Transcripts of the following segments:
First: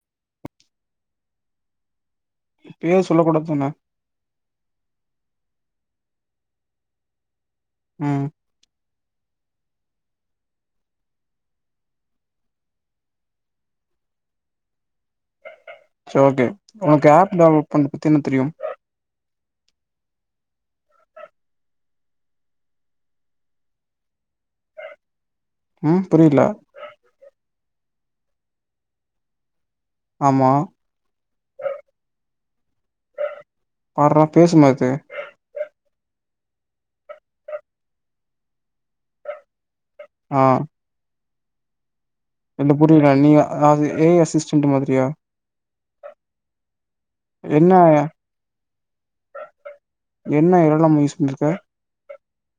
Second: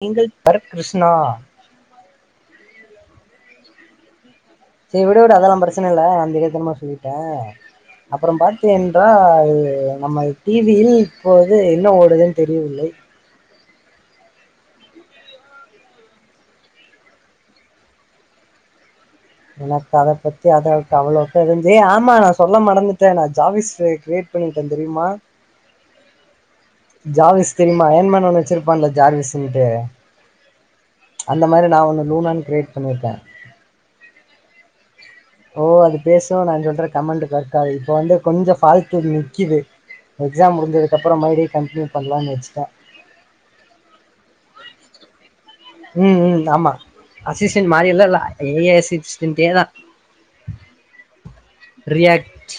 நீங்கள் தரக் கிஷ்ணா பேர் சொல்லக் கூடாத்தானே சேரி விடு விடு அதெல்லா பிரச்சன இல்ல நா தெரியாதனமா சொல்லிட்டே. ம் அப்றோ பாத்தே என்றாய் து நமது டி வி யில் இப்போது என்ன ஓடுதுன்னு தெரியவில்லை ச ஓகே உனக்கு ஆப் டவுன்லோட் பண்றத பத்தி என்ன தெரியும் எனக்கு அத பத்தி அந்தளவுக் அவ்வளவுக்கு எது ஏ ஆமா நா சொல்ல மறந்துட்டே நா ஜாபிஸ் கிரியேட் பண்ணிட்டே தெரியுமா உம் புரியல ஜாவிஸ் தெரியுமா அயன் மேன் ஒன்னு வச்சிருப்பான்ல ஜாவிஸ்ன்ட்டு ஆமா அந்த மாரி நா ஒன்னு லூனான் கிரியேட் பண்ணியிருக்க பார்றா பேசுமா இது ஓ அது பேசு நா சொல்ற கமெண்ட் க்கது இப்ப வந்து கொஞ்சொ ஃபால்ட்ல நிக்குது ஆ எக்ஸாம் முடிஞ்சதுக்குப்புற மறுடி கம்ப்ளீட் இல்ல புரியல நீ அது ஏ ஐ அசிஸ்டன்ட் மாதிரியா உம் உம் ஆமா அசிஸ்டன் என்ன மாறியல்ல ல்ல ஏ எஸ் ஸ்பின்தேதா என்ன எல் எல் எம் யூஸ் பண்ணிருக்க ரியாக்ட்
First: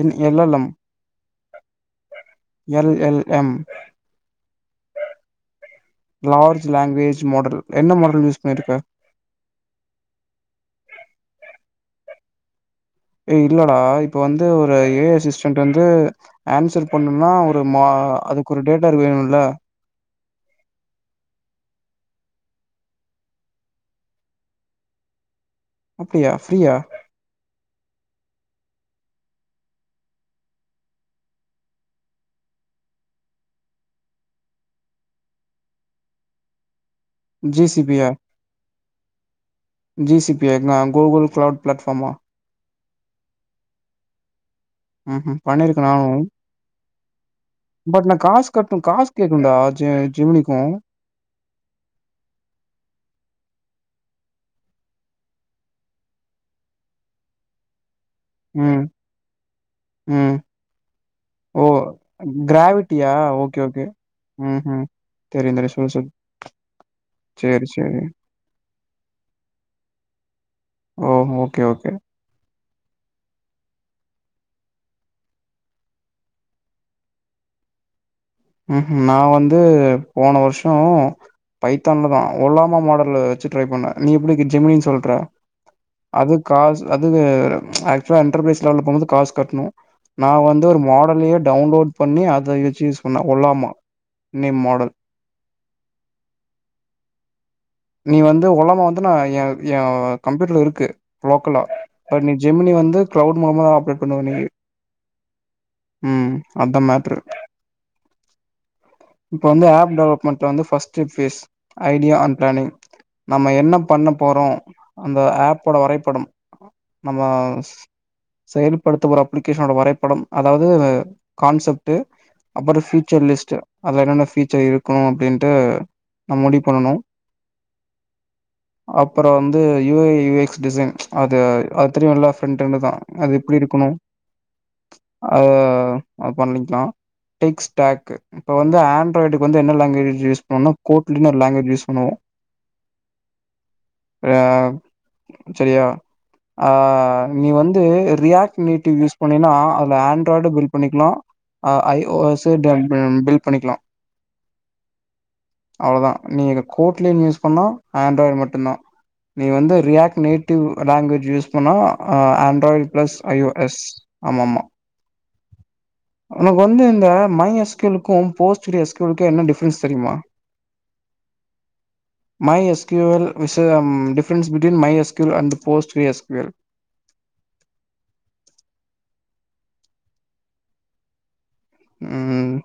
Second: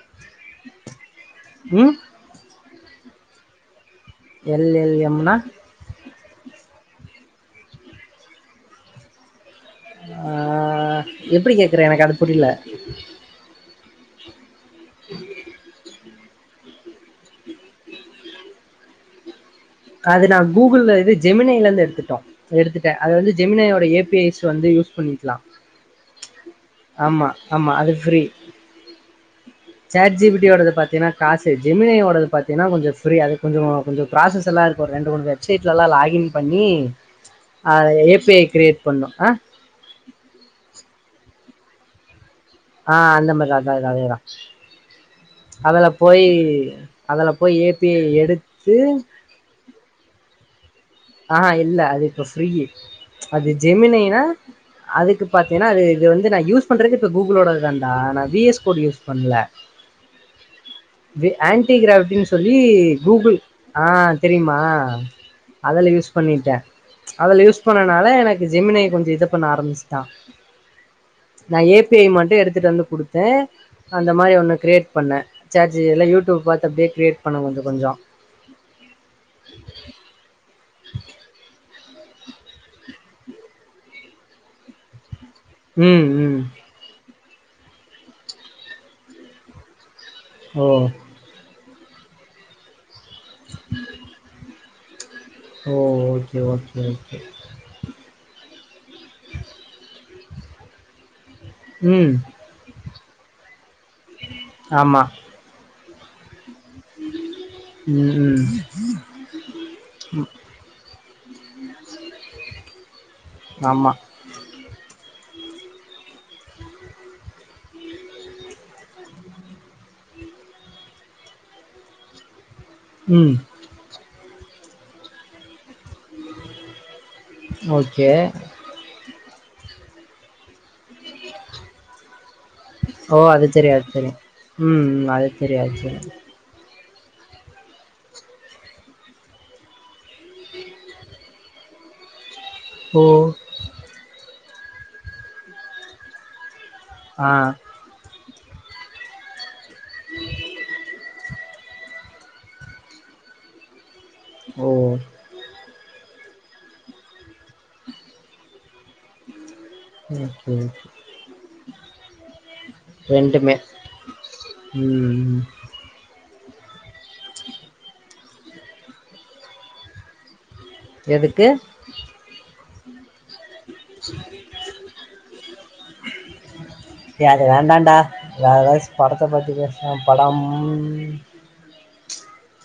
என் எல் லல்லம் ம் L L M L L M னா லார்ஜ் லாங்குவேஜ் மாடல் என்ன மாடல் யூஸ் பண்ணிட்ருக்க ஆஹ் எப்படி கேக்குற எனக்கு அது புரில ஏ இல்லடா இப்ப வந்து ஒரு ஏ அசிஸ்டன்ட் வந்து ஆன்சர் பண்ணனுனா ஒரு மா அதுக்கு ஒரு டேட்டரு வேணுல்ல அது நா கூகுள இது ஜெமினிலேந்து எடுத்துட்டோ எடுத்துட்ட அத வந்து ஜெமினிஐயோட ஏ பி ஐஸ் வந்து யூஸ் பண்ணிக்லா அப்டியா ஃப்ரீயா ஆமா ஆமா அது free chat G P T யோடது பாத்தீனா காசு ஜெமினை யோடது பாத்தீன்னா கொஞ்ச ஃப்ரி அது கொஞ்சொ கொஞ்சொ ப்ராசஸ் ல்லா இருக்கு ரெண்டு மூணு வெப்சைட்ல லா லாகின் பண்ணி ஜி சி அது யா எ பி ஐ கிரியேட் பண்ணோ அ ஜி சி பி ஐ னா கூகுள் க்ளவுட் பிளாட்ஃபாம்மா ஆஹ் அந்த மாரி அத அதேதா ம்ஹூம் பண்ணிருக்கே அதுல நானு போய் அதுல போய் ஏப்பி ஐ பட் நா காசு எடுத்து ம் ஆஹ் இல்ல அது இப்ப ஃபிரீ அது ஜெமினினா அதுக்கு பாத்தீன்னா அது இது வந்து நா யூஸ் பண்றது இப்ப கூகுளோடதா நானா வி எஸ் ம் கோட் யூஸ் பண்ல ம் ஓ ஆண்டிகிராபினு சொல்லி கிராவிட்டியா கூகுள் ஓகே ஓகே ஆஹ் தெரியுமா ம்ஹூம் தெரியு தெரியு ஃபயில் சொல்லு சொல்லு யூஸ் பண்ணிட்டே அதுல யூஸ் சேரி சேரி பண்ணனால எனக்கு ஜி ஜெமினியை கொஞ்ச ரிஜெக்ட் பண்ண ஆரம்மிச்ட்டா ஓ நா okay A okay P I மட்டு எடுத்துட்டு வந்து குடுத்து அந்த மாரி ஒன்னு க்ரியேட் பண்ணே சாட் ஜி பி ல்ல யூட்யூப் பாத்து அப்டே க்ரியேட் பண்ண கொஞ்ச கொஞ்ச உம் ஹிம் நா வந்து போன வர்ஷ் ஆஹ் பைத்தான்லதா ஒல்லாமா மாடல்ல வச்சு ட்ரை பண்ணே நீ எப்டி இது ஜெமினின் சொல்ற ம் அது ம் காஸ் அதுவு ஆக்சுலா எண்டர்பிரைஸ் லேவல்ல போனது காசு கட்ணு நா வந்து ஒரு ஓ மாடலே டவுன்லோட் பண்ணி அத வச்சு யூஸ் ஒன்னா ஒல்லாமா ஒன் எ மாடல் [inaudible] ஓ ஓகே ஓகே ஓகே நீ வந்து ஒலமா வந்து நா எ எ கம்ப்யூட்ருல இருக்கு லோக்கலா ம் இப்ப நீ ஜெமினி வந்து க்ளவுட் மாமா ஆப் எப்புட்னா நீ உம் உம் உம் இப்ப வந்து ஆப் டெவலப்மெண்ட்ல வந்து first phase idea and planning நம்ம என்ன ஆமா பண்ண போறோ இந்த ஆப்போட வரைபடம் நம்ம செயல்படுத்தப்போற அப்பிளிகேஷனோட வரைபடம் அதாவ்து கான்செப்ட்டு அப்பற ம் ஃபியூச்சர்லிஸ்ட்டு அதில என்னென்ன ஃபீச்சர் இருக்கு அப்டின்ட்டு நம்ம முடிவு பண்ணணு ஓகே அப்ற வந்து U A U X design அது அது தெரியுல ஃப்ரெண்டென்டுதா ஓ அது எப்டி தெரியு இருக்கணு அது தெரியு ம் ம் அது அத தெரியு அது தெரியு அது பண்ணிக்லா டிக்ஸ்டேக்கு இப்ப வந்து ஆண்ராய்டுக்கு வந்து என்ன லாங்குவேஜ் யூஸ் பண்ணா கோட்ல இன்னொரு லாங்குவேஜ் யூஸ் பண்ணுவ ஓ அஹ் செரியா ஆ ஆ நீ வந்து ரியாக் நீட்டு யூஸ் பண்ணினா அதுல ஆண்ட்ராய்டு பில் பண்ணிக்கலாம் ஐ ஓஎஸ்சு [unintelligible] பில் பண்ணிக்கலாம் ஓஓ அவ்வளவுதான் நீ அங்க கோட்லியே நியூஸ் பண்ணா ஆண்ட்ராய்டு மட்டும் தான் நீ வந்து ஓகே ஓகே ரியாக்னேடிவ் லாங்குவேஜ் யூஸ் பண்ணா ஆண்ட்ராய்டு பிளஸ் ஐ ரெண்டுமே ஒஸ் ஆமா மா ம் ம் உனக்கு வந்து இந்த மை ஏஸ் க்கும் போஸ்டஸ்கக்கும் என்ன டிஃபரென்ஸ் தெரியுமா [unintelligible] எதுக்கு மை எஸ் கியூ எல் விஷயம் difference between My S Q L and Postgres S Q L ஏ அது வேண்டான்டா வேற ஏதாச்சு படத்த பத்தி பேசுனா படம் ம்ம்ம்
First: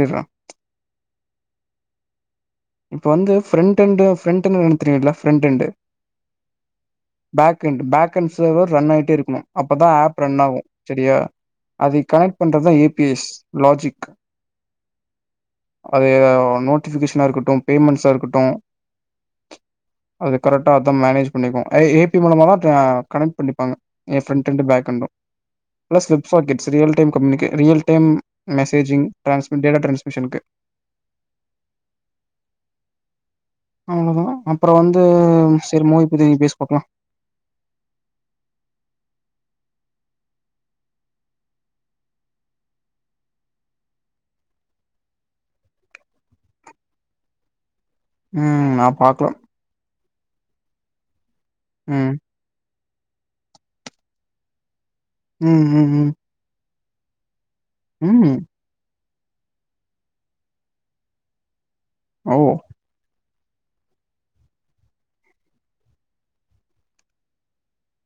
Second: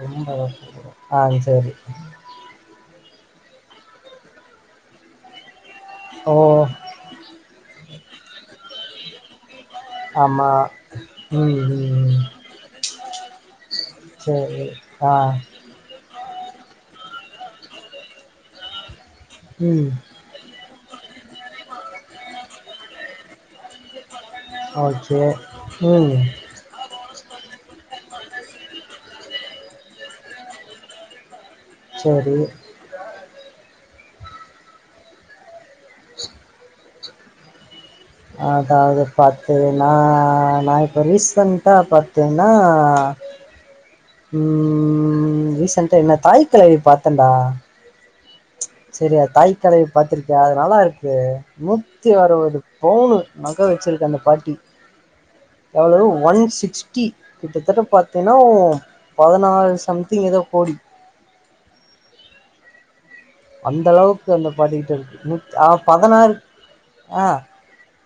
ரொம்ப யோசிச்சுட்டு இருக்கற ஆஹ் சரி இப்ப வந்து ஃபிரெண்டெண்டு ஃபிரெண்ட்னு தெரியூம்ல ஃபிரெண்டெண்டு ஓ back end back end server run ஆகிட்டே இருக்கணும் அப்பதான் ஆப் ரன் ஆமா ஆகும் சரியா ம் ம் அதை ம் கனெக்ட் பண்றது ஏபிஎஸ் லாஜிக் சரி ஆ நோட்டிஃபிகேஷனா இருக்கட்டும் அப்பறம் பேமெண்ட்ஸா இருக்கட்டும் ம் அது கரெக்டா அதே மேனேஜ் பண்ணிக்கும் அ ஏ பி மூலமா தான் கனெக்ட் பண்ணிப்பாங்க ஃபிரெண்டெண்டு ம் பேக்எண்டும் ஓகே. ப்ளஸ் ம். Websocket time கம்யூனிகே real time messaging டிரான்ஸ்மி data டிரான்ஸ்மிஷனுக்கு சரி அப்புறம் வந்து சரி மூவிப்பத்தி நீ பேசு பாக்கலாம் அதாவது பாத்தேனா நான் இப்ப ரீசன்டா பாத்தேன்னா ம் ரீசன்டா என்ன தாய் கிழவி பாத்தேன்டா ம் நா சரியா பாக்கல தாய்க் கிழவி பார்த்துருக்கேன் அது நல்லா இருக்கு ம் முக்த்தி வருவது மூணு நகை வச்சிருக்கு அந்த பாட்டி ம் எவ்வளவு ம் ஒன் சிக்ஸ் கி கிட்டத்தட்ட ம் பாத்தீன்னா ம் பதினாறு சம்திங் ஏதோ கோடி ஓ அந்த அளவுக்கு அந்த பாட்டிக்கிட்ட இருக்கு பதினாறு ஆஹ்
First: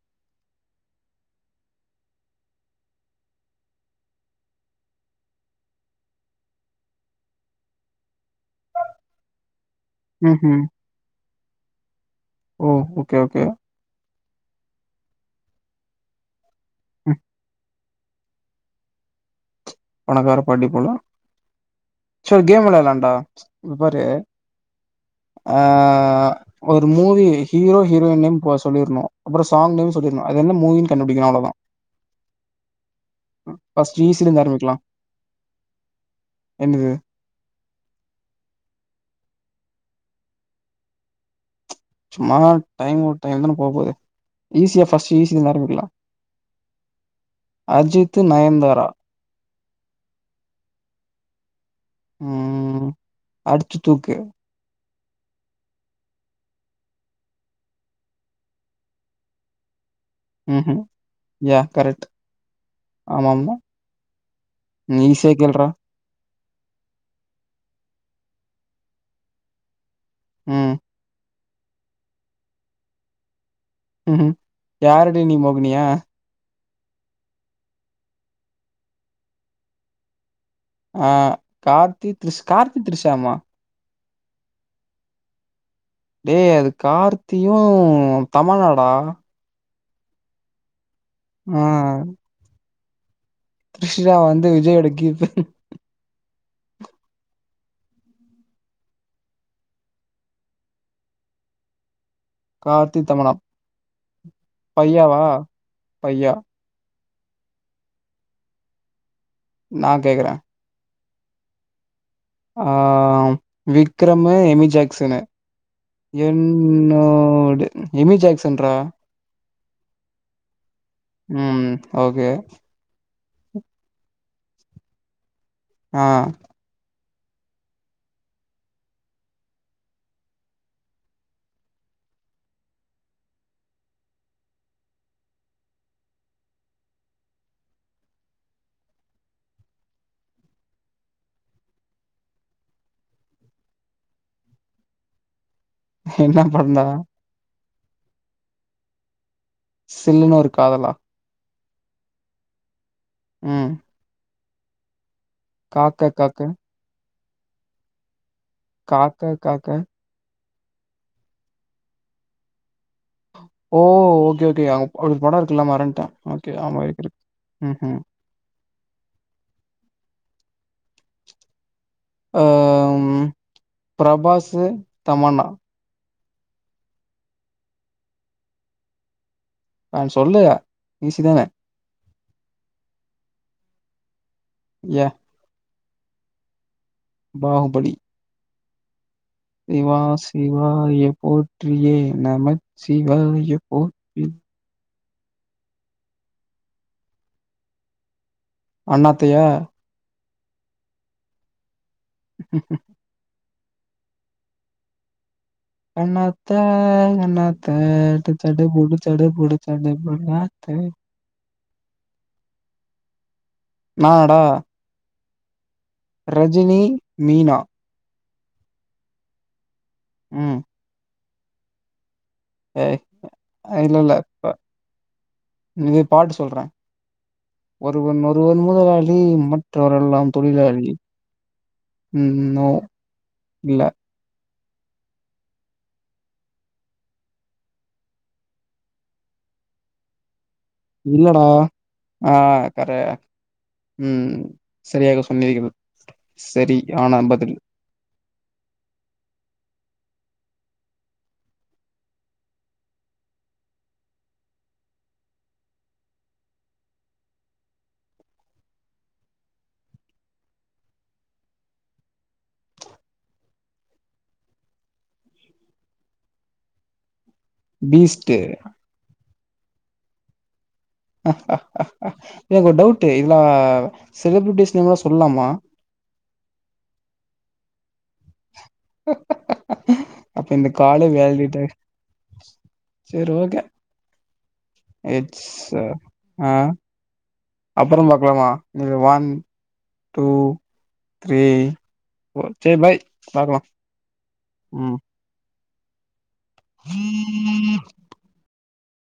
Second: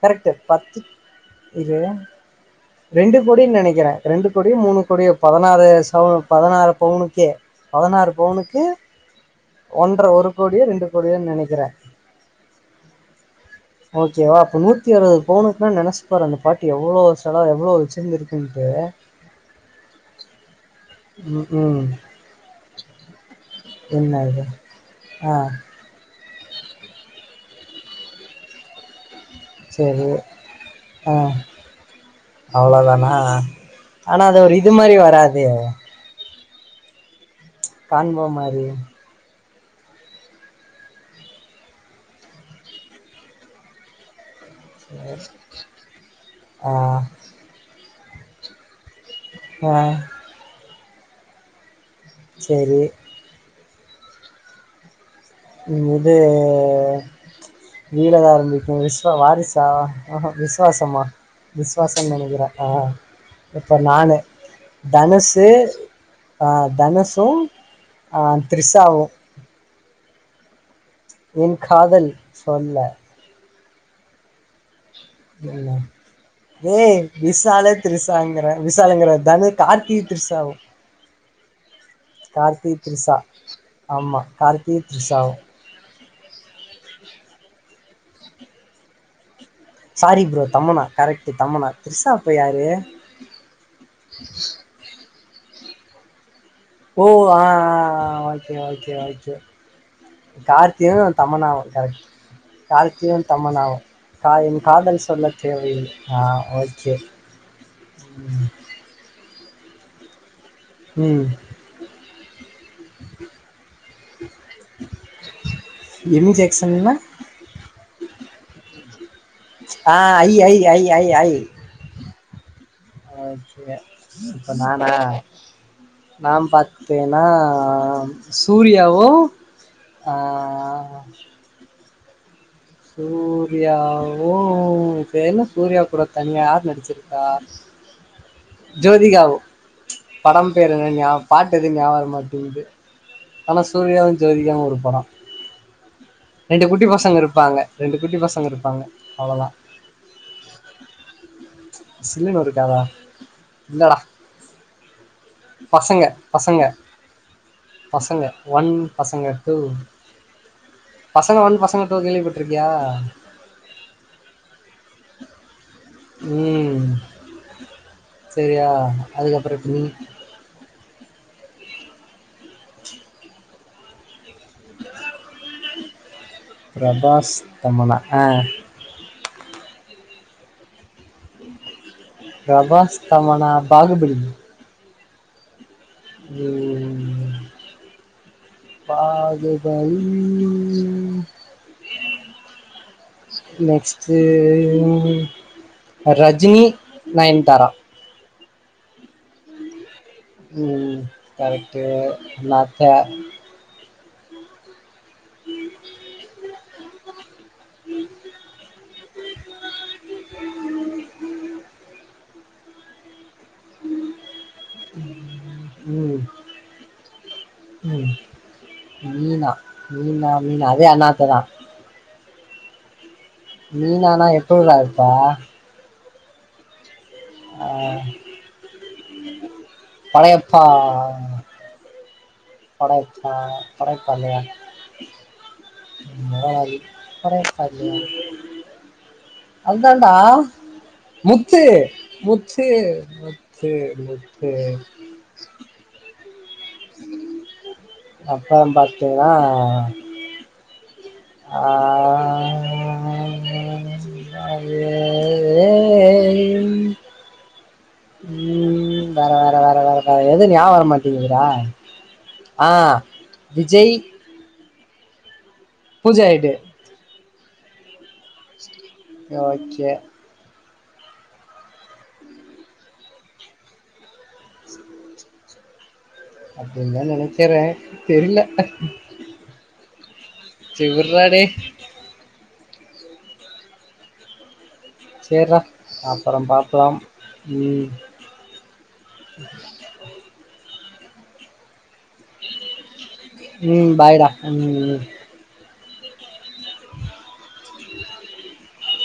கரெக்ட் பத்து இரு ரெண்டு கோடி நினைக்கிறேன் ரெண்டு கோடி மூணு கோடியோ பதினாறு சவரன் பதினாறு பவுனுக்கு பதினாறு பவுனுக்கு ஒன்ரை ஒரு கோடியோ ம்ஹும் ரெண்டு கோடியோ நினைக்க கிற ஓ ஓகே ஓகே ஓகேவா அப்ப நூத்தி அறுவது பவுனுக்குன்னா நினைசுப்பாரு அந்த பாட்டி எவ்ளோ ம் செலவு எவ்ளோ வச்சு இருந்திருக்குன்ட்டு உனக்கு வேற பார்டி போல ம் செரி கேம் வெளையாடாலாண்டா இப்ப பாரு என்ன இது ஆ ஆஹ் ஒரு மூவி ஹீரோ ஹீரோயின் நேம் போ சொல்லிரனு அப்புறொ சாங் நேம் சேரி சொல்லிரனும் அது என்ன மூவின்னு ஆ கண்டுபிடிக்கனு அவ்ளதா அவ்ளோதானா ஃபர்ஸ்ட் ஈஸி ஆனா அது லருந்து ஒரு ஆரம்பிக் இது மாரி வராதே என்னது கான்போ மாரி சும்மா டைம் ஒரு டைம் தான போக போது ஈஸியா ஃபர்ஸ்ட் ஈஸிலிருந்து ஆரம்பிக்கலா ஆ அஜித் த்து நயந்தாரா ஆ சேரி ம் அடிச்சு தூக்கு உம் இது வீலதா ஆரம்பிக்கு விஸ்வ வாரிசா ஆஹ ம்ஹும் விசுவாசமா யா கரெக்ட் விசுவாசன்னு நெனைக்கிறே ஆ ஆமாமா இப்போ நானு நீ ஈஸியா தனுசு கேள்றா. தனுசு த்ரிசாவு உம் என் காதல் சொல்ல ம்ஹும் யாரடி நீ என்ன மோகினியா ஏய் விசால திரிசாங்கற விசாலங்கிற தனு கார்த்தியு த்ரிசாவு ஆஹ் கார்த்தி த்ரிஷ் கார்த்தி த்ரிஷா த்ரிஷாமா ஆமா கார்த்தி த்ரிசாவு டே அது கார்த்தியு தமனாடா சாரி ப்ரோ தமன்னா கரெக்டு ஆ தம்மனா திரிசா அப்போ யாரு த்ரிஷா வந்து விஜயோட கீப்பு ஓ ஆஹ் ஆ ஆ ஓகே ஓகே ஓகே கார்த்தியு தமனாவு கரெக்ட் கார்த்தி, கார்தியு தமன்னா. தமனாவு கா என் காதல் பையாவா? சொல்ல தேவையில்லை பையா. ஆஹ் ஓகே உம் நா கேக்கற உம் ஆஹ் விக்ரமு எமி ஜாக்சனு எமி ஜாக்சன்னா என்னோடு எமி ஜாக்சன்ரா ஆ ஐ ஐ ஐ ஐ ஐ உம் ஓகே ஓகே இப்ப நானா ஆ நா பாத் திங்கன்னா சூர்யாவு ஆ சூர்யாவு இப்ப என்ன சூர்யா கூட தனியா யார் நடிச்சுருக்கா ஜோதிகாவு படம் பேரு ஞா பாட்டு எது ஞாவரமாட்டிங்கிது ஆனா சூர்யாவு ஜோதிகாவு ஒரு படொ என்னா‌ பண்ணா அங்க ரெண்டு குட்டி பசங்க இருப்பாங்க அவ்ளதா சில்லுன்னு ஒரு காதலா சில்லனு ஒரு காத உம் பசங்க பசங்க பசங்க ஒன் காக்க பசங்க டு காக்க. பசங்க ஒன் பசங்க டூ கேள்விப்பட்ருக்கியா ஓ ஓகே ஓகே அவ் அப்பி படொருக் க்குல்ல மறந்துட்டே ஓகே ஆமா ம் இருக்கிருக் ம்ஹும் அதுக்கப்ற இப்ப நீ ஆ ம் பிரபாசு தமன்னா ப்ரபாஸ் தமன்னா ஆ ஆ சொல்லு ஈசிதானே ப்ரபாஸ் தமன்னா பாகுபலி யா உம் பாகுபலி பா சிவா சிவாய போற்றியே நமச்சிவாய நெக்ஸ்ட்டு போற்றி ரஜினி நயன்தாரா அண்ணாத்தையா உம் கரெக்ட் டு Annaatthe Annaatthe அண்ணாத் the to சடு புடு சடு புடு சடு புடு அண்ணாத்த நாடா ம் ரஜினி மீனா ம் மீனா மீனா மீனா அதே அண்ணாத்ததா அ அ மீனானா எப்புர்ரா இர்ப்பா பாட் சொல்ற ஒருவன் ஒருவன் முதலாளி மற்றவரெல்லா படையப்பா தொழிலாளி ம் நோ படையப்பா இல்ல படையப்பா இல்லையா அதான்டா இது படையப்பா இல்லயா அதுதாண்டா இல்லடா அ கர முத்து ம் முத்து செரியாக சொன்னீகள் சரி யானா பதில் அப்பற பாத்தீங்னா ஆ [unintelligible] ம் வர வர வர வர வர எது ஞா வரமாட்டிங்கிது டா ஆ விஜய் பூஜா எட்டு பீஸ்ட் யோகே என்கொரு டவ்ட்டு இத்லா செலப்ரிட்டிஸ் நேம் லா சொல்லாமா அப்டின்தா நெனக்கறே தெரில அப்ப இந்த சேரி காலு விட்றா டேய் வேலிடே சேர் ஓகே இட்ஸ் சேர்றா அப்பறம் பாக்லாம் அப்பறம் பாக்லாமா நில்லு வன் டூ த்ரீ ஃபோ சேர் பாய் பாக்லா ம் பாய்டா ம் ம்